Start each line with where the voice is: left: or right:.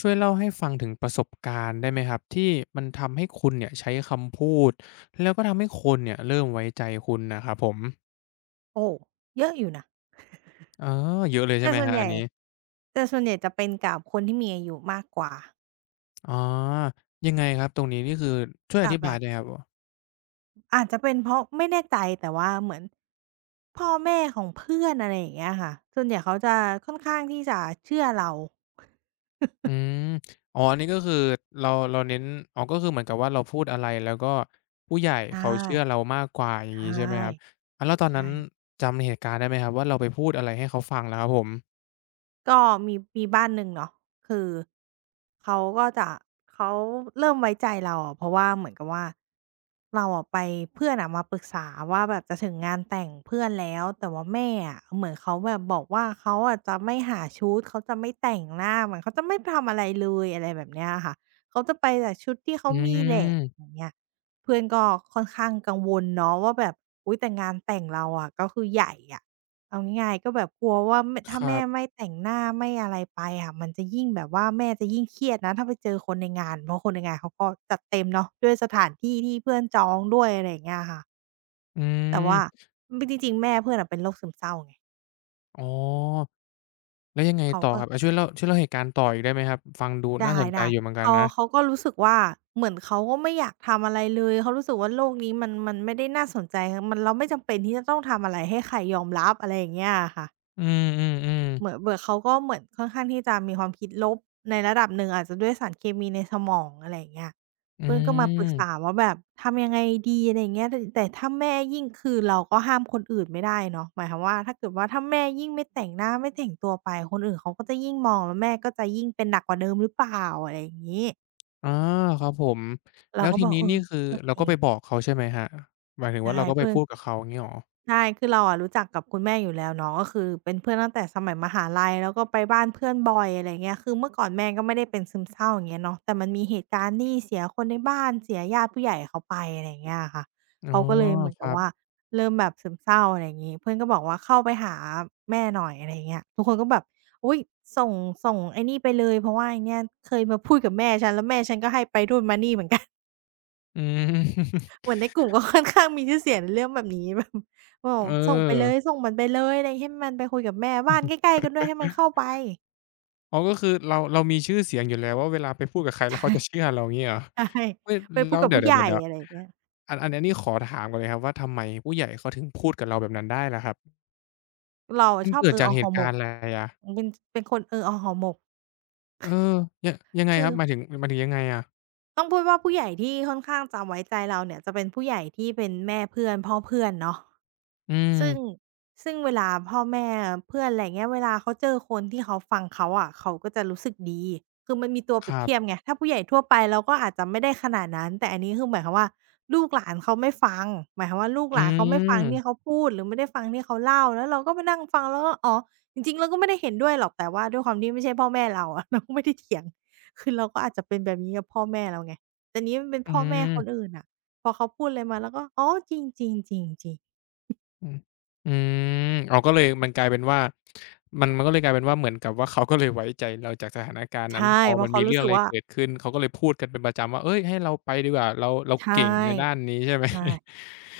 left: ช่วยเล่าให้ฟังถึงประสบการณ์ได้ไหมครับที่มันทำให้คุณเนี่ยใช้คำพูดแล้วก็ทำให้คนเนี่ยเริ่มไว้ใจคุณนะครับผม
right: โอ้เยอะอยู่นะ
left: อ๋อเยอะเลยใช่
right: แต่
left: ไหม
right: ส่
left: ค
right: วน
left: รับ
right: ให
left: อัน
right: ญ่
left: นี้
right: แต่ส่วนใหญ่จะเป็นกับคนที่มีอายุมากกว่า
left: อ๋อยังไงครับตรงนี้นี่คือช่วยอ
right: กับ
left: ธิ
right: แบ
left: บาย
right: บ
left: ได้ครับผม
right: อาจจะเป็นเพราะไม่แน่ใจแต่ว่าเหมือนพ่อแม่ของเพื่อนอะไรอย่างเงี้ยค่ะส่วนใหญ่เขาจะค่อนข้างที่จะเชื่อเรา
left: อืม อ๋ออันนี้ก็คือเราเน้นอ๋อก็คือเหมือนกับว่าเราพูดอะไรแล้วก็ผู้ใหญ่
right: ใช่
left: เขาเชื่อเรามากกว่าอย่าง
right: ใช่
left: นี้ใช่ไหมครับอะแล้วตอน
right: ใช่
left: นั้นจำเหตุการณ์ได้ไหมครับว่าเราไปพูดอะไรให้เขาฟังแล้วครับผม
right: ก็มีบ้านหนึ่งเนาะคือเขาก็จะเขาเริ่มไว้ใจเราอะเพราะว่าเหมือนกับว่าเราอะไปเพื่อนอะมาปรึกษาว่าแบบจะถึงงานแต่งเพื่อนแล้วแต่ว่าแม่อะเหมือนเขาแบบบอกว่าเขาอะจะไม่หาชุดเขาจะไม่แต่งหน้าเหมือนเขาจะไม่ทำอะไรเลยอะไรแบบเนี้ยอะค่ะเขาจะไปแต่ชุดที่เขา
left: อื
right: มีแหละ
left: ม
right: อย่างเงี้ยเพื่อนก็ค่อนข้างกังวลเนาะว่าแบบอุ๊ยแต่งานแต่งเราอะก็คือใหญ่อะ เอาง่ายๆก็แบบกลัวว่าไม
left: ค
right: ถ้า
left: รั
right: แม่ไม่
left: บ
right: แต่งหน้าไม่อะไรไปอะมันจะยิ่งแบบว่าแม่จะยิ่งเครียดนะถ้าไปเจอคนในงานเพราะคนในงานเขาก็จัดเต็มเนาะด้วยสถานที่ที่เพื่อนจองด้วยอะไรอย่างเงี้ยค่ะ
left: อื
right: แต่ว่า
left: ม
right: จริงๆแม่เพื่อนอะเป็นโรคซึมเศร้าไง
left: อ๋อ แล้วยังไง
right: เขา
left: ต่อ
right: ก็
left: ครับอาช่วยเล่าเหตุการณ์ต่ออีกได้ไหมครับฟังดูน่า
right: ได้
left: สนใจ
right: ได้
left: อยู่เหมือนกัน
right: เขา
left: นะ
right: เขาก็รู้สึกว่าเหมือนเขาก็ไม่อยากทำอะไรเลยเขารู้สึกว่าโลกนี้มันไม่ได้น่าสนใจมันเราไม่จำเป็นที่จะต้องทำอะไรให้ใครยอมรับอะไรอย่างเงี้ยค่ะ
left: อืม
right: เหมือน
left: ๆๆ
right: เบื่อเขาก็เหมือนค่อนข้างที่จะมีความคิดลบในระดับหนึ่งอาจจะด้วยสารเคมีในสมองอะไรอย่างเงี้ย
left: อื
right: เพื่อนก็มาปรึก
left: ม
right: ษาว่าแบบทำยังไงดีอะไรอย่างเงี้ยแต่ถ้าแม่ยิ่งคือเราก็ห้ามคนอื่นไม่ได้เนาะหมายความว่าถ้าเกิดว่าถ้าแม่ยิ่งไม่แต่งหน้าไม่แต่งตัวไปคนอื่นเขาก็จะยิ่งมองแล้วแม่ก็จะยิ่งเป็นหนักกว่าเดิมหรือเปล่าอะไรอย่างงี้
left: อ๋อครับผมแล้
right: เรา
left: ว
right: ก็
left: ที
right: บอก
left: นี้
right: เอ
left: นี่
right: อ
left: คือ
right: ก็
left: เรา
right: จ
left: ก็
right: ริง
left: ไปบอกเขาใช่ไหมครับหมายถึง
right: ใช่
left: ว่าเราก็ไป
right: เพื่อน
left: พูดกับเขาอย่างงี้เหรอ
right: ใช่คือเราอะรู้จักกับคุณแม่อยู่แล้วเนาะก็คือเป็นเพื่อนตั้งแต่สมัยมหาลัยแล้วก็ไปบ้านเพื่อนบ่อยอะไรเงี้ยคือเมื่อก่อนแม่ก็ไม่ได้เป็นซึมเศร้าอย่างเงี้ยเนาะแต่มันมีเหตุการณ์ที่เสียคนในบ้าน เสียญาติผู้ใหญ่เขาไปอะไรอย่างเงี้ยค่ะ
left: อ๋อ
right: เขาก็เลยเหมือน
left: ค
right: กั
left: รั
right: บว่า
left: บ
right: เริ่มแบบซึมเศร้าอะไรอย่างงี้เพื่อนก็บอกว่าเข้าไปหาแม่หน่อยอะไรอย่างเงี้ยทุกคนก็แบบอุ๊ยส่งส่งไอ้นี่ไปเลยเพราะว่าไอ้เนี่ยเคยมาพูดกับแม่ฉันแล้วแม่ฉันก็ให้ไปนู่นมานี่เหมือนกัน
left: อืม
right: เหมือนในกลุ่มก็ค่อนข้างมีชื่อเสียงในเรื่องแบบนี้แบบ โอ้
left: เออ
right: ส่งไปเลยส่งมันไปเลยอะไรให้มันไปคุยกับแม่บ้านใกล้ๆกันด้วยให้มันเข้าไป
left: อ๋อก็คือเรามีชื่อเสียงอยู่แล้วว่าเวลาไปพูดกับใครแล้
right: ใช่
left: วเขาจะเชื่อเราอย่างงี้เหรอ
right: ใช่
left: เฮ้ย
right: ไปพู
left: แล้
right: ด
left: ว
right: กับ
left: เดี๋ย
right: ผู้ใหญ่
left: ว
right: อะไรอ
left: ๆๆ
right: ย่างเงี้ย
left: ๆอันนี้ขอถามก่อนเลยครับว่าทำไมผู้ใหญ่เขาถึงพูดกับเราแบบนั้นได้ล่ะครับ
right: เรา
left: มั
right: อะ
left: น
right: ชอบ
left: เกิดจาก
right: เอา
left: เห
right: ห่อ
left: ตุ
right: หม
left: การ
right: ก
left: ณ์อะไรอะ
right: เป็นเป็นคนเอาห่อหมก
left: เออยยังไง
right: คื
left: ครั
right: อ
left: บหมายถึงยังไงอะ
right: ต้องพูดว่าผู้ใหญ่ที่ค่อนข้างจะไว้ใจเราเนี่ยจะเป็นผู้ใหญ่ที่เป็นแม่เพื่อนพ่อเพื่อนเนาะ
left: อื
right: ซึ่ง
left: ม
right: ซึ่งเวลาพ่อแม่เพื่อนอะไรงเงี้ยเวลาเขาเจอคนที่เขาฟังเขาอะเขาก็จะรู้สึกดีคือมันมีตัวเป
left: ค
right: รียบ
left: รับ
right: เทียบไงถ้าผู้ใหญ่ทั่วไปเราก็อาจจะไม่ได้ขนาดนั้นแต่อันนี้คือหมายความว่าลูกหลานเขาไม่ฟังหมายความว่าลูก
left: อื
right: หลานเขาไม่ฟังที่เขา
left: ม
right: พูดหรือไม่ได้ฟังที่เขาเล่าแล้วเราก็มานั่งฟังแล้วก็อ๋อจริงๆเราก็ไม่ได้เห็นด้วยหรอกแต่ว่าด้วยความที่ไม่ใช่พ่อแม่เราอะ เราก็ไม่ได้เถียงคือเราก็อาจจะเป็นแบบนี้กับพ่อแม่เราไงแต่นี้มันเป็น
left: อื
right: พ่อแม่คน
left: ม
right: อื่นน่ะพอเขาพูดอะไรมาเราก็อ๋อจริงๆๆๆ
left: อืมอืมอ๋อก็เลยมันกลายเป็นว่ามันก็เลยกลายเป็นว่าเหมือนกับว่าเขาก็เลยไว้ใจเราจากสถานการณ์นั้น
right: ใช่
left: พอ
right: เพ
left: มั
right: ราะ
left: น
right: เขา
left: มีเรื่
right: รู้
left: อง
right: สึ
left: อะ
right: ก
left: ไร
right: ว่า
left: เกิดขึ้นเขาก็เลยพูดกันเป็นประจำว่าเฮ้ยให้เราไปดีกว่าเรา
right: ใช่
left: เก่งในด้านนี้ใช่ไหม
right: ใช่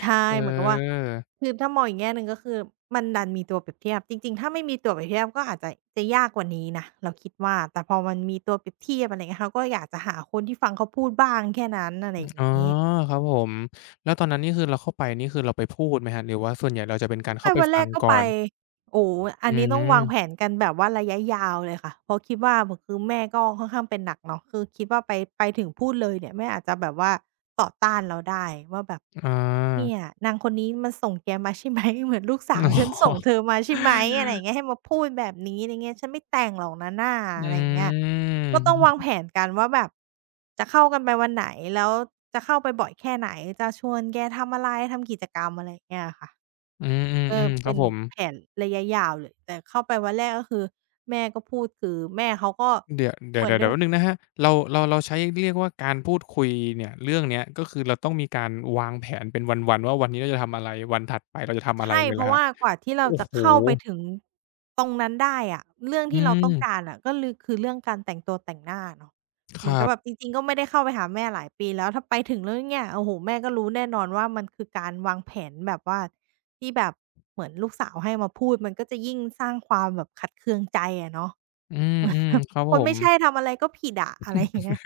right: ใช่
left: เออ
right: เหมือนกับว่าคือถ้ามองอีกแง่หนึ่งก็คือมันดันมีตัวเปรียบเทียบจริงๆถ้าไม่มีตัวเปรียบเทียบก็อาจจะจะยากกว่านี้นะเราคิดว่าแต่พอมันมีตัวเปรียบเทียบอะไรเงี้ยเขาก็อยากจะหาคนที่ฟังเขาพูดบ้างแค่นั้นอะไรอย่าง
left: อ๋อ
right: งี้
left: ครับผมแล้วตอนนั้นนี่คือเราเข้าไปนี่คือเราไปพูดไหมครับหรือว่าส่วนใหญ่เราจะเป็น
right: ต้
left: กา
right: อ
left: ร
right: งไป
left: เข้าไป
right: วันแร
left: ฟัง
right: กก็
left: ก่อ
right: ไป
left: น
right: โอ้โฮอั
left: อื
right: นนี้ต้องวางแผ
left: ม
right: นกันแบบว่าระยะยาวเลยค่ะเพราะคิดว่าแบบคือแม่ก็ค่อนข้างเป็นหนักเนาะคือคิดว่าไปไปถึงพูดเลยเนี่ยแม่อาจจะแบบว่าต่อต้านเราได้ว่าแบบ
left: อา
right: เนี่ยนางคนนี้มันส่งแกมาใช่ไหม เหมือนลูกสา ว
left: อ๋อ
right: ฉันส่งเธอมาใช่
left: อื
right: ไหมอะไร
left: ม
right: อย่างเงี้ยให้มาพูดแบบนี้อะไรเงี้ยฉันไม่แต่งหรอกนะน่า
left: อื
right: อะไรอย่างเงี้ยก็ต้องวาง
left: ม
right: แผนกันว่าแบบจะเข้ากันไปวันไหนแล้วจะเข้าไปบ่อยแค่ไหนจะชวนแกทำอะไรทำกิจกรรมอะไรอย่างเงี้ยค่ะ
left: อืม
right: เอ
left: อื
right: อ
left: มครั
right: เป็
left: บ
right: น
left: ผม
right: แผนระยะยาวเลยแต่เข้าไปวันแรกก็คือแม่ก็พูดคือแม่เขาก็
left: เดี๋ยวเดี๋ย
right: เห
left: ว
right: มือน
left: เดี๋ยว
right: ด้
left: เดี๋ย
right: ว
left: ว
right: ย
left: แป๊บหนึ่งนะครับเราใช้เรียกว่าการพูดคุยเนี่ยเรื่องเนี้ยก็คือเราต้องมีการวางแผนเป็นวันๆว่าวันนี้เราจะทำอะไร วันถัดไปเราจะทำอะไร
right: ใช่
left: เลยเห
right: เพ
left: รอ
right: ราะ
left: ครับ
right: ว่ากว่าที่เรา
left: โอ้
right: จะ
left: โฮ
right: เข้าไปถึงตรงนั้นได้อะเรื่อง
left: อื
right: ที่เราต้องการ
left: ม
right: อะก็ลือคือเรื่องการแต่งตัวแต่งหน้าเนาะ
left: ค
right: เหมือน
left: รั
right: กับแบบ
left: บ
right: จริงๆก็ไม่ได้เข้าไปหาแม่หลายปีแล้วถ้าไปถึงแล้วเนี่ยโอ้โฮแม่ก็รู้แน่นอนว่ามันคือการวางแผนแบบว่าที่แบบเหมือนลูกสาวให้มาพูดมันก็จะยิ่งสร้างความแบบขัดเคืองใจอะเนาะ
left: อืมๆครับ
right: ค
left: ผ
right: น
left: ม
right: ไม่ใช่ทำอะไรก็ผิดอะอะไรอย่างเงี้ย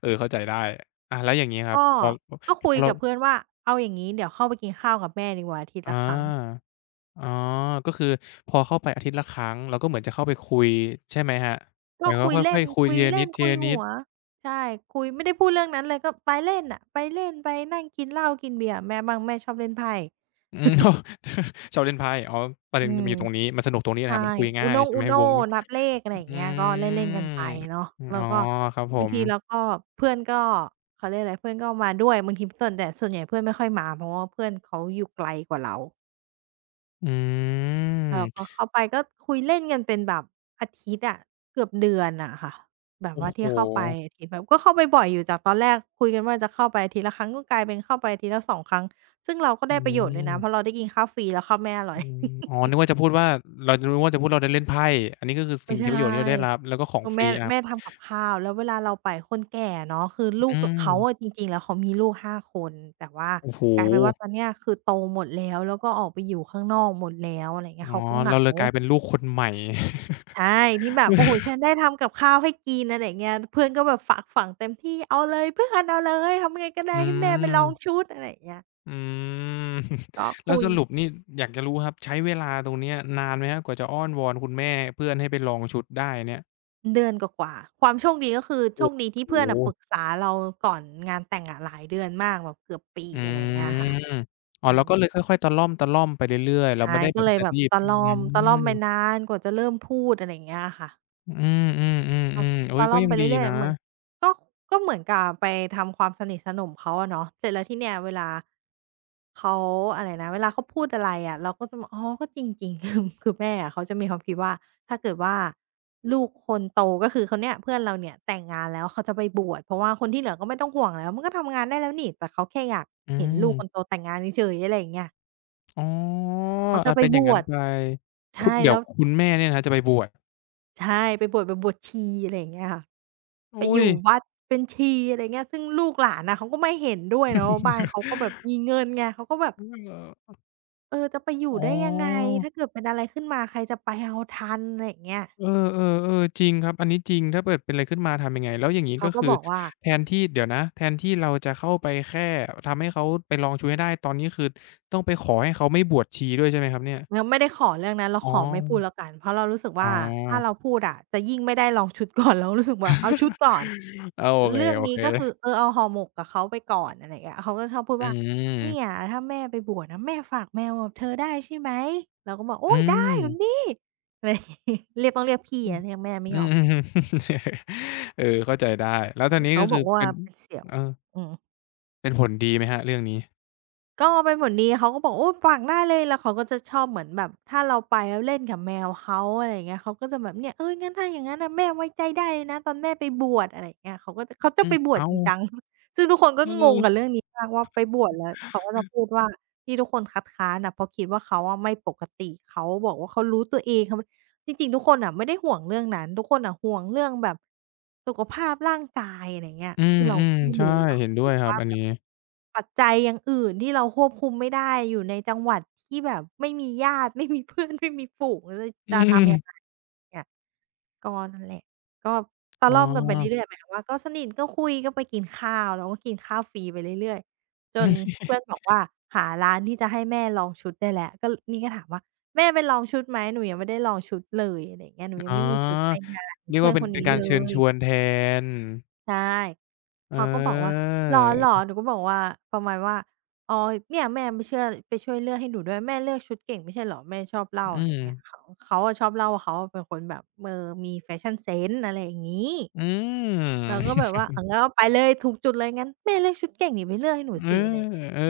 left: เออเข้าใจได้อาแล้วอย่างงี้ครับ
right: ก็ก็คุ
left: พอ
right: ย
left: เรา
right: กับเพื่อนว่าเอาอย่างงี้เดี๋ยวเข้าไปกินข้าวกับแม่ดีกว่าอาทิต
left: อ
right: ย์ละครั้ง
left: าอ๋อก็คือพอเข้าไปอาทิตย์ละครั้งเราก็เหมือนจะเข้าไปคุยใช่ไหมครับเหมื
right: ก็
left: อนเขา
right: คุย
left: ค่
right: เล่
left: อย
right: น
left: ๆคุย
right: คุ
left: ที
right: ย
left: ละ
right: เล่นคุย
left: นิด
right: หั
left: ๆ
right: วใช่คุยไม่ได้พูดเรื่องนั้นเลยก็ไปเล่นน่ะไปเล่นไปนั่งกินเหล้ากินเบียร์กับแม่บ้างแม่ชอบเล่นไพ่
left: อืม โอ้ชอบเล่นไพ่อ๋อประ
right: อื
left: เด็นมั
right: ม
left: นอยู่ตรงนี้มันสนุกตรงนี้แหละ
right: ใช่
left: ครับมันคุย
right: อู
left: ง่าย
right: น่ง
left: ใช่
right: อู
left: ไหม
right: โน่
left: วงนี้
right: นับเลขอะไรอย่า
left: อื
right: งเงี้ยก็เล่นๆกัน
left: ม
right: ไปเนาะแล้
left: อ๋
right: ว
left: อ
right: ก็
left: ครับผ
right: บาง
left: ม
right: ทีเราก็เพื่อนก็เขาเรียกอะไรเพื่อนก็มาด้วยบางทีส่วนแต่ส่วนใหญ่เพื่อนไม่ค่อยมาเพราะว่าเพื่อนเขาอยู่ไกลกว่าเรา
left: อื
right: แล้วเราก็
left: ม
right: เข้าไปก็คุยเล่นกันเป็นแบบอาทิตย์อะเกือบเดือนอะค่ะแบบ
left: โอ้
right: ว่า
left: โฮ
right: ที่เข้าไปอาทิตย์แบบก็เข้าไปบ่อยอยู่จากตอนแรกคุยกันว่าจะเข้าไปอาทิตย์ละครั้งก็กลายเป็นเข้าไปอาทิตย์ละสองครั้งซึ่งเราก็
left: อื
right: ได้ประโยชน์ด้วยนะเพราะเรา
left: ม
right: ได้กินข้าวฟรีแล้วข้าวแม่อร่อ
left: อื
right: ย
left: ม อ๋อนึกว่าจะพูดว่าเราจะนึกว่าจะพูดเราได้เล่นไพ่อันนี้ก็คือ
right: ไม่
left: สิ่งที่
right: ใช่
left: ประโยชน์ที่เราได้รับ แล้วก็ของ
right: ก็
left: ฟรี
right: แม่
left: อา
right: แม่ทำกับข้าวแล้วเวลาเราไปคนแก่เนาะคือลู
left: อื
right: กล
left: ม
right: เขาอะจริงๆแล้วเขามีลูก5 คนแต่ว่า
left: โอ้โฮ
right: กลายเป็นว่าตอนเนี้ยคือโตหมดแล้วแล้วก็ออกไปอยู่ข้างนอกหมดแล้วอะไรอย่างเงี้ย
left: อ๋อ
right: เขาก็เห
left: เรา
right: งา
left: เลยกลายเป็นลูกคนใหม่
right: ใช่ที่แบบโอ้โฮฉันได้ทำกับข้าวให้กินอะไรอย่างเงี้ยเพื่อนก็แบบฝากฝังเต็มที่เอาเลยเพื่อนเอาเลยทำยังไงก็ได้
left: อื
right: ให้แม่ไป
left: ม
right: ลองชุดอะไรอย่างเงี้ย
left: อืม
right: ก็
left: แล้ว
right: คุ
left: ส
right: ย
left: รุปนี่อยากจะรู้ครับใช้เวลาตรงเนี้ยนานไหมครับกว่าจะอ้อนวอนคุณแม่เพื่อนให้ไปลองชุดได้เนี่ย
right: เดือนกว่าๆความโชคดีก็คือโช
left: โอ้
right: คดีที่
left: โห
right: เพื่อนน่ะปรึกษาเราก่อนงานแต่งอะหลายเดือนมากแบบเกือบปี
left: อื
right: อะไรอย่างเงี้ยค่ะ
left: มอ๋อ
right: อื
left: เรา
right: ม
left: ก็เลยค่อยๆตะล่อมไปเรื่อยๆเราไม่
right: ใช่
left: ได้แบ
right: ก็
left: บ
right: เลย
left: จะ
right: แบบ
left: รีบ
right: ตะ
left: อื
right: ล่อมตะล่อมไป
left: ม
right: นานกว่าจะเริ่มพูดอะไรอย่างเงี้ยค่ะ
left: อืมอืม
right: อ๋อา
left: เฮ้ย
right: ตะ
left: ก็
right: ล่อม
left: ยัง
right: ไป
left: ดี
right: เรื่อย
left: นะ
right: ๆเหมือนก็ก็เหมือนกับไปทำความสนิทสนมเขาอะเนาะเสร็จแล้วทีเนี้ยเวลาเขาอะไรนะเวลาเขาพูดอะไรอะเราก็จะบอกอ๋อก็จริงๆคือ คือแม่อะเขาจะมีความคิดว่าถ้าเกิดว่าลูกคนโตก็คือคนเนี้ยเพื่อนเราเนี่ยแต่งงานแล้วเขาจะไปบวชเพราะว่าคนที่เหลือก็ไม่ต้องห่วงแล้วมันก็ทำงานได้แล้วนี่แต่เขาแค่อยาก
left: อื
right: เห็นลู
left: ม
right: กคนโตแต่งงานเฉยๆอะไรอย่างเงี้ย
left: อ๋อ
right: เขาจะ
left: อา
right: ไป
left: เป็นอ
right: บ
left: ย่าง
right: ว
left: นั้น
right: ช
left: ไปคุณ
right: ใช่
left: เดี๋ยว
right: แล้ว
left: คุณแม่เนี่ยนะจะไปบวช
right: ใช่ไปบวชแบบบวชชีอะไรอย่างเงี้ยค่ะ ไป
left: อุ้
right: อ
left: ย
right: ยู่วัดเป็นชีอะไรเงี้ยซึ่งลูกหลานน่ะเขาก็ไม่เห็นด้วยเนาะบ้านเขาก็แบบมีเงินไงเขาก็แบบ
left: เออ
right: เออจะไปอยู่
left: อ๋อ
right: ได้ยังไงถ้าเกิดเป็นอะไรขึ้นมาใครจะไปเอาทันอะไรอย่างเงี้ย
left: เออเออเออจริงครับอันนี้จริงถ้าเกิดเป็นอะไรขึ้นมาทำยังไงแล้วอย่างงี้
right: เขา
left: ก็
right: ก็
left: คือ
right: บอกว่า
left: แทนที่เดี๋ยวนะแทนที่เราจะเข้าไปแค่ทำให้เขาไปลองชูให้ได้ตอนนี้คือต้องไปขอให้เขาไม่บวชชีด้วยใช่ไหมครับเนี่ย
right: เราไม่ได้ขอเรื่องนั้นเรา
left: อ๋อ
right: ขอไม่พูดแล้วกันเพราะเรารู้สึก
left: อ๋
right: ว่าถ้าเรา
left: อ
right: พูดอะจะยิ่งไม่ได้ลองชุดก่อนเรารู้สึกว่าเอาชุดก่อน
left: อาโ
right: เรื่อง
left: อ
right: นี้
left: เค
right: ก็คือเออเอาห่อหมกกับเขาไปก่อนอะไรอย่างเงี้ยเขาก็ชอบพูด
left: ๆอื
right: ว่า
left: ม
right: เนี่ยถ้าแม่ไปบวชอะแม่ฝากแมวกับเธอได้ใช่ไหมเราก็บอก
left: อื
right: โอ๊ยได้คุณ
left: ม
right: พี่อะไร เรียกต้องเรียกพี่
left: อืม
right: อะเรียกแม่ไม่
left: อื
right: ยอม
left: ม เออเข้าใจได้แล้วต
right: อื
left: อน
right: ม
left: นี้
right: เขา
left: ก็
right: บ
left: คือ
right: อกว่า
left: เป็น
right: เป็นเสี่ยว
left: เออ
right: อืม
left: เป็นผลดีไหมครับเรื่องนี้
right: ก็เป็นผลดีเขาก็บอกโอ้ฝากได้เลยแล้วเขาก็จะชอบเหมือนแบบถ้าเราไปแล้วเล่นกับแมวเขาอะไรอย่างเงี้ยเขาก็จะแบบเนี่ยเฮ้ยงั้นถ้าอย่างงั้นน่ะแม่ไว้ใจได้เลยนะตอนแม่ไปบวชอะไรอย่างเงี้ยเขาจะ
left: อื
right: ไป
left: ม
right: บวช
left: อ้า
right: จ
left: ว
right: ริงจัง ซึ่งทุกคนก็
left: เ
right: งงกับ
left: ออ
right: เรื่องนี้มากว่าไปบวชแล้วเขาก็จะพูดว่าที่ทุกคนคัดค้านน่ะเพราะคิดว่าเขาอะไม่ปกติเขาบอกว่าเขารู้ตัวเองเขาไม่จริงๆทุกคนน่ะไม่ได้ห่วงเรื่องนั้นทุกคนน่ะห่วงเรื่องแบบสุขภาพร่างกายอะไรอย่างเงี้ย
left: อื
right: คือเราก็
left: ม
right: ไม่
left: ๆใช่
right: รู้
left: เห็นด้วยครับอันนี้
right: ปัจจัยอย่างอื่นที่เราควบคุมไม่ได้อยู่ในจังหวัดที่แบบไม่มีญาติ ไม่มีเพื่อน ไม่มีฝูงแล้ว
left: อื
right: จะทำยังไง
left: ม
right: เนี่ยก็นั่นแหละก็ตะ
left: อ๋อ
right: ล่อมกันไปเรื่อยๆหมายความว่าก็สนิทก็คุยก็ไปกินข้าวเราก็กินข้าวฟรีไปเรื่อยๆจน
left: อ
right: เพื่อนบอกว่าหาร้านที่จะให้แม่ลองชุดได้แล้วก็นี่ก็ถามว่าแม่ไปลองชุดไหมหนูยังไม่ได้ลองชุดเลยอะไรอย่างเงี้ยหนู
left: ืม
right: ยั
left: อ๋
right: ง
left: อ
right: ไม่มีชุดไปงาน
left: เรียก
right: เพื่อ
left: ว่า
right: น
left: เป็
right: ค
left: น
right: น
left: เป็
right: นี้
left: นกา
right: เล
left: รเชิญ
right: ย
left: ชวนแทน
right: ใช่
left: เ
right: เขาก็บอกว่า
left: ออ
right: เหรอเหรอหนูก็บอกว่าประมาณว่าอ๋อเนี่ยแม่ไปเชื่อไปช่วยเลือกให้หนูด้วยแม่เลือกชุดเก่งไม่ใช่เหรอแม่ชอบเล่า
left: อื
right: อะไรอย่า
left: ม
right: งเงี้ยเขาอะชอบเล่าว่าเขาอะเป็นคนแบบเออมีแฟชั่นเซนส์อะไรอย่างงี้
left: อืม
right: เราก็ แบบว่าอางั้นเอาไปเลยถูกจุดเลยงั้นแม่เลือกชุดเก่งนี่ไปเลือกให้หนู
left: เออ
right: สิอะไรอย่างเงี้ย
left: เออ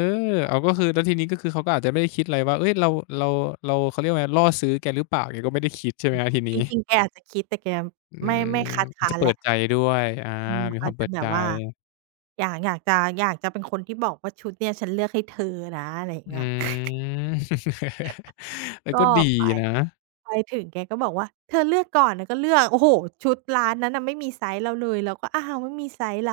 left: อ้าวก็คือแล้วทีนี้ก็คือเขาก็อาจจะไม่ได้คิดอะไรว่าเฮ้ยเราเราเขาเรียกว่าไงล่อซื้อแกหรือเปล่าอย่างงี้ก็ไม่ได้คิดใช่ไหมครับทีนี้
right: จริงๆแกอาจจะคิดแต่แก
left: อื
right: ไม่
left: ม
right: ไม่คัด
left: อาจ
right: ค้า
left: จะ
right: น
left: เปิ
right: แล้
left: ด
right: ว
left: ใจด้วยอา
right: อืม
left: มีค
right: อา
left: วา
right: จ
left: มเปิ
right: จะ
left: ด
right: แบ
left: ใจ
right: บว่าอยากจะอยากจะเป็นคนที่บอกว่าชุดเนี่ยฉันเลือกให้เธอนะอะไรอย่างเงี้
left: อื
right: ย
left: ม เออ
right: ก็
left: ก็ดี
right: ไป
left: นะ
right: ไปถึงแกก็บอกว่าเธอเลือกก่อนเราก็เลือกโอ้โฮชุดร้านนั้นน่ะไม่มีไซซ์เราเลยเราก็อ้าวไม่มีไซซ์เรา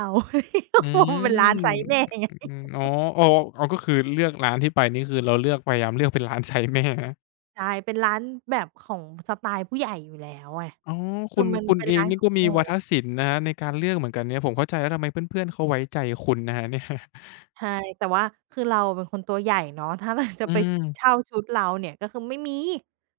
left: อื
right: เพราะมันเป็นร้านไซ
left: ม
right: ซ์แม่ไง
left: อืมอ๋ออ๋ออ๋อก็คือเลือกร้านที่ไปนี่คือเราเลือกพยายามเลือกเป็นร้านไซส์แม่นะ
right: ใช่เป็นร้านแบบของสไตล์ผู้ใหญ่อยู่แล้วไง
left: อ๋อ
right: คื
left: คุ
right: อ
left: ณ
right: มัน
left: คุณ
right: เป็น
left: เอง
right: ร้าน
left: นี่
right: ขอ
left: ก็
right: ง
left: มี
right: แม่
left: วาทศิลป์นะครับในการเลือกเหมือนกันเนี่ยผมเข้าใจแล้วทำไมเพื่อนๆเขาไว้ใจคุณนะครับเนี่ย
right: ใช่แต่ว่าคือเราเป็นคนตัวใหญ่เนาะ ถ้าเราจะ
left: อื
right: ไป
left: ม
right: เช่าชุดเราเนี่ยก็คือไม่มี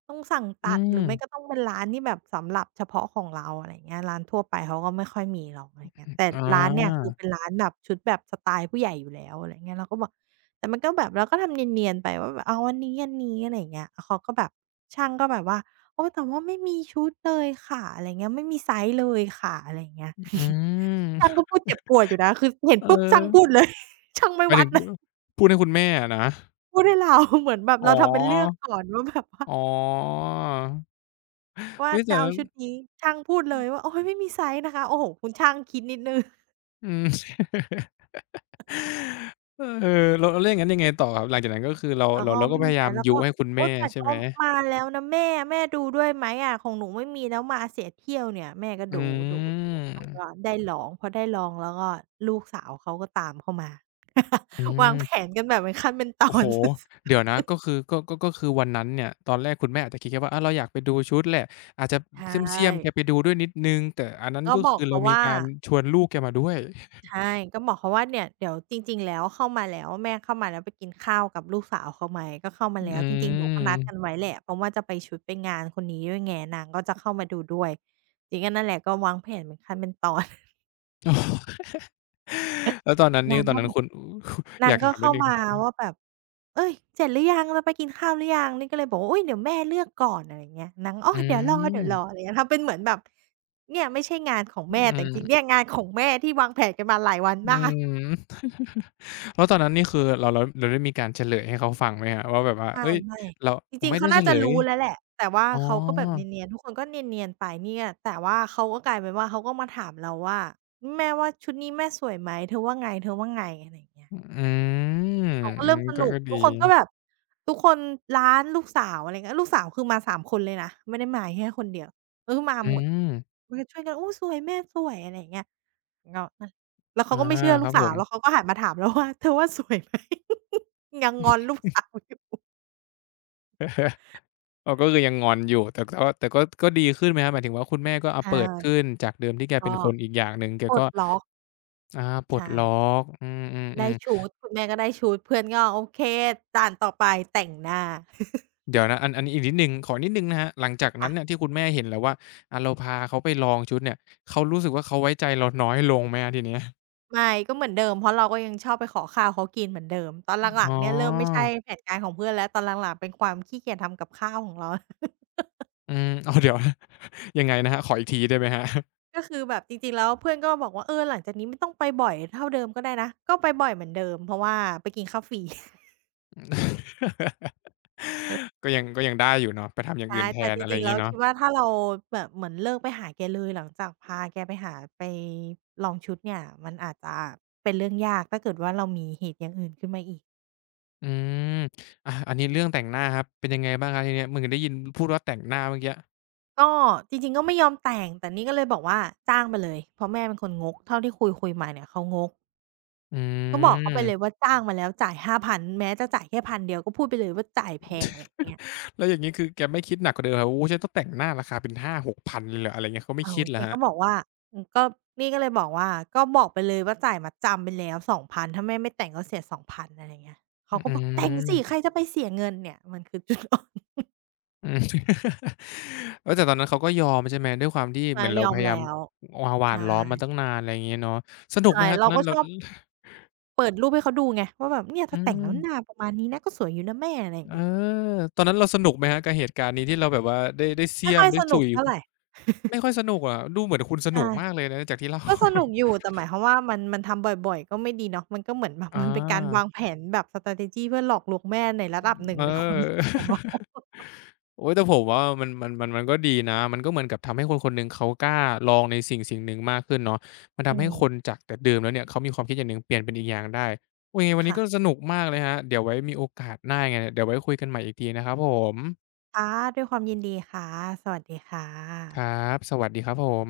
right: ต้องสั่ง
left: อื
right: ตัดห
left: ม
right: รือไม่ก็ต้องเป็นร้านที่แบบสำหรับเฉพาะของเราอะไรอย่างเงี้ยร้านทั่วไปเขาก็ไม่ค่อยมีหรอกอะไรอย่างเงี้ยแต่
left: อ๋
right: ร้านเนี่ย
left: อ
right: คือเป็นร้านแบบชุดแบบสไตล์ผู้ใหญ่อยู่แล้วอะไรอย่างเงี้ยเราก็บอกแต่มันก็แบบเราก็ทำเนียนๆไปว่าแบบเอาอันนี้อันนี้อะไรอย่างเงี้ยเขาก็แบบช่างก็แบบว่าโอ๊ยแต่ว่าไม่มีชุดเลยค่ะอะไรอย่างเงี้ยไม่มีไซซ์เลยค่ะอะไรอย่างเงี้ย
left: อื
right: ช่าง
left: ม
right: ก็พูดเจ็บปวดอยู่นะคือเห็น
left: เอ
right: ปุ๊บช่างพูด
left: อ
right: เลย ช่าง
left: ห
right: ไม่
left: มาย
right: วั
left: ถึ
right: ด
left: ง
right: เลย
left: พูดให้คุณแม่อะนะ
right: พูดให้เรา เหมือนแบบ
left: อ๋
right: เราทำเป็นเลือก
left: อ
right: ก่อนว่าแบบว่า
left: อ๋อ
right: ว่า
left: อุ๊ย
right: จะ
left: แต่
right: เอาชุดนี้ช่างพูดเลยว่าโอ๊ยไม่มีไซซ์นะคะโอ้โฮคุณช่างคิดนิดหนึ่ง
left: อืม เออแล้วแล้วอย่างงั้นยังไงต่อครับหลังจากนั้นก็คือเรา
right: แล้ว
left: เรา
right: ก็
left: เราก็
right: ไม่
left: พ
right: มี
left: ยา
right: ไซ
left: ยาม
right: ซ์แล้ว
left: ยุ
right: ก็
left: ให้คุณ
right: โอ๊
left: แม่
right: ยแต่
left: ใช่ไห
right: ก็
left: ม
right: มาแล้วนะแม่ดูด้วยไหมอะของหนูไม่มีแล้วมาเสียเที่ยวเนี่ยแม่ก็
left: อื
right: ดูดูแล้ว
left: ม
right: ก็ได้ลองพอได้ลองแล้วก็ลูกสาวเขาก็ตามเข้ามา
left: อื
right: วาง
left: ม
right: แผนกันแบบเป็นขั้นเป็นตอ
left: โอ้โฮ
right: น
left: เดี๋ยวนะก็คือก็คือวันนั้นเนี่ยตอนแรกคุณแม่อาจจะคิดแค่ว่าอาเราอยากไปดูชุดแหละอาจจะ
right: ใช
left: เสี้ยมๆแกไป
right: ่
left: ดูด้วยนิดหนึ่งแต่อันนั้น
right: ก็
left: ก็
right: บอ
left: คื
right: ก
left: อเรา
right: เขา
left: มี
right: ว่า
left: การชวนลูกแกมาด้วย
right: ใช่ก็บอกเขาว่าเนี่ยเดี๋ยวจริงๆแล้วเข้ามาแล้วแม่เข้ามาแล้วไปกินข้าวกับลูกสาวเขาไหมก็เข้ามาแล้
left: อื
right: ว
left: ม
right: จริงๆหนูก็นัดกันไว้แหละเพราะว่าจะไปชุดไปงานคนนี้ด้วยไงนางก็จะเข้ามาดูด้วยจริงก็นั่นแหละก็วางแผนเป็นขั้นเป็นตอน
left: แล้วตอนนั้น นี่
right: นาง
left: ตอน
right: ก็
left: นั้น
right: แบบ
left: คุณ
right: นา
left: อ
right: ง
left: ยาก
right: ก็
left: ถามนิ
right: เข้า
left: ดหนึ่ง
right: มาว่าแบบเฮ้ยเสร็จหรือยังเราไปกินข้าวหรือยังนี่ก็เลยบอกว่าอุ๊ยเดี๋ยวแม่เลือกก่อนอะไรอย่างเงี้ยนางออ
left: อื
right: เดี๋ยวรอๆอะ
left: ม
right: ไรอย่างเงี้ยทำเป็นเหมือนแบบเนี่ยไม่ใช่งานของ
left: อื
right: แม่แต่จริงๆเนี่
left: ม
right: ยงานของแม่ที่วางแผนกันมาหลายวัน
left: อื
right: มาก
left: ม แล้วตอนนั้นนี่คือเราได้มีการเฉลยให้เขาฟังไหมครับว่าแบบว่า
right: ไม่
left: เฮ้ย
right: ไม่
left: เรา
right: จ
left: อม
right: ริง
left: ไม่
right: ๆ
left: ได้
right: เขา
left: เฉ
right: น่า
left: ล
right: จะ
left: ย
right: รู้แล้วแหละแต่ว่า
left: อ๋อ
right: เขาก็แบบเนียนๆทุกคนก็เนียนๆไปเนี่ยแต่ว่าเขาก็กลายเป็นว่าเขาก็มาถามเราว่าแม่ว่าชุดนี้แม่สวยไหมเธอว่าไงอะไรอย่างเงี้ย
left: อืม
right: เขาก็
left: อื
right: เริ่
left: ม
right: มส
left: ก็
right: นุก
left: ก็ดี
right: ทุกคนก็แบบทุกคนร้านลูกสาวอะไรเงี้ยลูกสาวคือมาสามคนเลยนะไม่ได้มาแค่คนเดียวเออมา
left: อื
right: หมด
left: ม
right: มันก็ช่วยกันอุ๊ยสวยแม่สวยอะไรอย่างเงี้ยแล้วอะแล้วเขา
left: อา
right: ก็ไม่เชื่อ
left: ค
right: ลู
left: รั
right: ก
left: บผ
right: สาว
left: ม
right: แล้วเขาก็หันมาถามเราว่าเธอว่าสวยไหม ยังงอนลูกสาวอยู่
left: เออก็คือยังงอนอยู่แต่แต่ว่าแต่ก็ก็ดีขึ้นไหมครับหมายถึงว่าคุณแม่ก็เอา
right: ใช่
left: เปิดขึ้นจากเดิมที่แก
right: ก็
left: เป็นคนอีกอย่างหนึ่งแก
right: ปล
left: ก็
right: ดล็อก
left: อาปลด
right: ใช่
left: ล็อกอืมอืมอื
right: ได้
left: ม
right: ชุดคุณแม่ก็ได้ชุดเพื่อนก็โอเคด่านต่อไปแต่งหน้า
left: เดี๋ยวนะอันอันนี้อีกนิดหนึ่งขอนิดหนึ่งนะครับหลังจากนั้
right: ค่ะ
left: นเนี่ยที่คุณแม่เห็นแล้วว่าอ่าเราพาเขาไปลองชุดเนี่ยเขารู้สึกว่าเขาไว้ใจเราน้อยลงไหมครับทีเนี้ย
right: ไม่ก็เหมือนเดิมเพราะเราก็ยังชอบไปขอข้าวเขากินเหมือนเดิมตอนหลั
left: อ๋
right: งๆเนี่ยเริ่มไม่
left: อ
right: ใช่แผนการของเพื่อนแล้วตอนหลังๆเป็นความขี้เกียจทำกับข้าวของเรา
left: อืม อ้าวเดี๋ยวยังไงนะครับขออีกทีได้ไหมครับ
right: ก็คือแบบจริงๆแล้วเพื่อนก็บอกว่าเออหลังจากนี้ไม่ต้องไปบ่อยเท่าเดิมก็ได้นะก็ไปบ่อยเหมือนเดิมเพราะว่าไปกินข้าวฟรี
left: ก็ยังก็ยังได้อยู่เนาะไปทำอย่าง
right: ใช่
left: อื่นแท
right: แต่
left: น
right: จ
left: อะไรอ
right: ริง
left: ย่า
right: ๆ
left: ง
right: แล้
left: งี้
right: ว
left: เนาะ
right: คิดว่าถ้าเราแบบเหมือนเลิกไปหาแกเลยหลังจากพาแกไปหาไปลองชุดเนี่ยมันอาจจะเป็นเรื่องยากถ้าเกิดว่าเรามีเหตุอย่างอื่นขึ้นมาอีก
left: อืมอาอันนี้เรื่องแต่งหน้าครับเป็นยังไงบ้างครับทีเนี้ยเหมือนได้ยินพูดว่าแต่งหน้าเมื่อกี้
right: ก็จริงๆก็ไม่ยอมแต่งแต่นี่ก็เลยบอกว่าจ้างมาเลยเพราะแม่เป็นคนงกเท่าที่คุยๆมาเนี่ยเขางก
left: อื
right: ก็บอกเขาไป
left: ม
right: เลยว่าจ้างมาแล้วจ่าย 5,000" แม้จะจ่ายแค่1,000ก็พูดไปเลยว่าจ่ายแพงอะไรอย่างเงี้ย
left: แล้วอย่างงี้คือแกไม่คิดหนักกว่าเดิมเหรอโอ้โฮฉันต้องแต่งหน้าราคาเป็น5,000-6,000เลยเหรออะไรอย่างเงี้ยเขาไม่
right: อ้าว
left: คิดเหร
right: แก
left: อครับ
right: ก็บอกว่าอืมก็นี่ก็เลยบอกว่าก็บอกไปเลยว่าจ่ายมัดจำไปแล้วสองพันถ้าแม่ไม่แต่งก็เสียสองพันอะไรเงี้ย
left: อื
right: เขาก็บอกแต่งสิใคร
left: ม
right: จะไปเสียเงินเนี่ยมันคือจุดอ่อน
left: อืม เฮ้แต่ตอนนั้นเขาก็ยอมใช่ไหมด้วยความที่ เห
right: นา
left: มือน
right: ง
left: เรา
right: ยอ
left: พ
right: ม
left: ยายาม
right: แล้ว
left: วหวาน
right: ใช่
left: ล้อมมาตั้งนานอะไรอย่างเงี้ยเนาะสนุกไหม
right: ใช่
left: ฮะตอ
right: เรา
left: นนั้
right: ก็
left: นเรา
right: ชอบเปิดรูปให้เขาดูไงว่าแบบเนี่ย
left: อื
right: ถ้าแต่งแล้วหนา
left: ม
right: ประมาณนี้นะก็สวยอยู่นะแม่อะไรอย่าง
left: เออ
right: เงี้ย
left: ตอนนั้นเราสนุกไหมฮะกับเหตุการณ์นี้ที่เราแบบว่าได้ได้เสี้
right: ไม่
left: ยม
right: ค่อย
left: ได้
right: ส
left: สุ
right: นุก
left: ย
right: เท่าไร
left: ไม่ค่อยสนุกอะดูเหมือนคุณส
right: ใช่
left: นุกมากเลยนะจากที่เล่า
right: ก็สนุกอยู่แต่หมายความว่ามันทำบ่อยๆก็ไม่ดีเนาะมันก็เหมือนแบบ
left: อ
right: มันเป็นการวาง
left: า
right: แผนแบบ strategy เพื่อหลอกลวงแม่ในระดับหนึ่ง
left: เอ
right: ในความ
left: อ
right: รู้สึกของเรา
left: โอ้ยแต่ผมว่ามันก็ดีนะ มันก็เหมือนกับทำให้คนคนหนึ่งเขากล้าลองในสิ่งสิ่งหนึ่งมากขึ้นเนาะมัน
right: อื
left: ทำให้
right: ม
left: คนจากแต่เดิมแล้วเนี่ยเขามีความคิดอย่างหนึ่งเปลี่ยนเป็นอีกอย่างได้โอ้ยยังไงวันนี้ก็ส
right: ค่ะ
left: นุกมากเลยฮะเดี๋ยวไว้มีโอกาสหน้ายังไงเนี่ยเดี๋ยวไว้คุยกันใหม่อีกทีนะครับผม
right: ค่ะ ด้วยความยินดีค่ะ สวัสดีค่ะ
left: ครับสวัสดีครับผม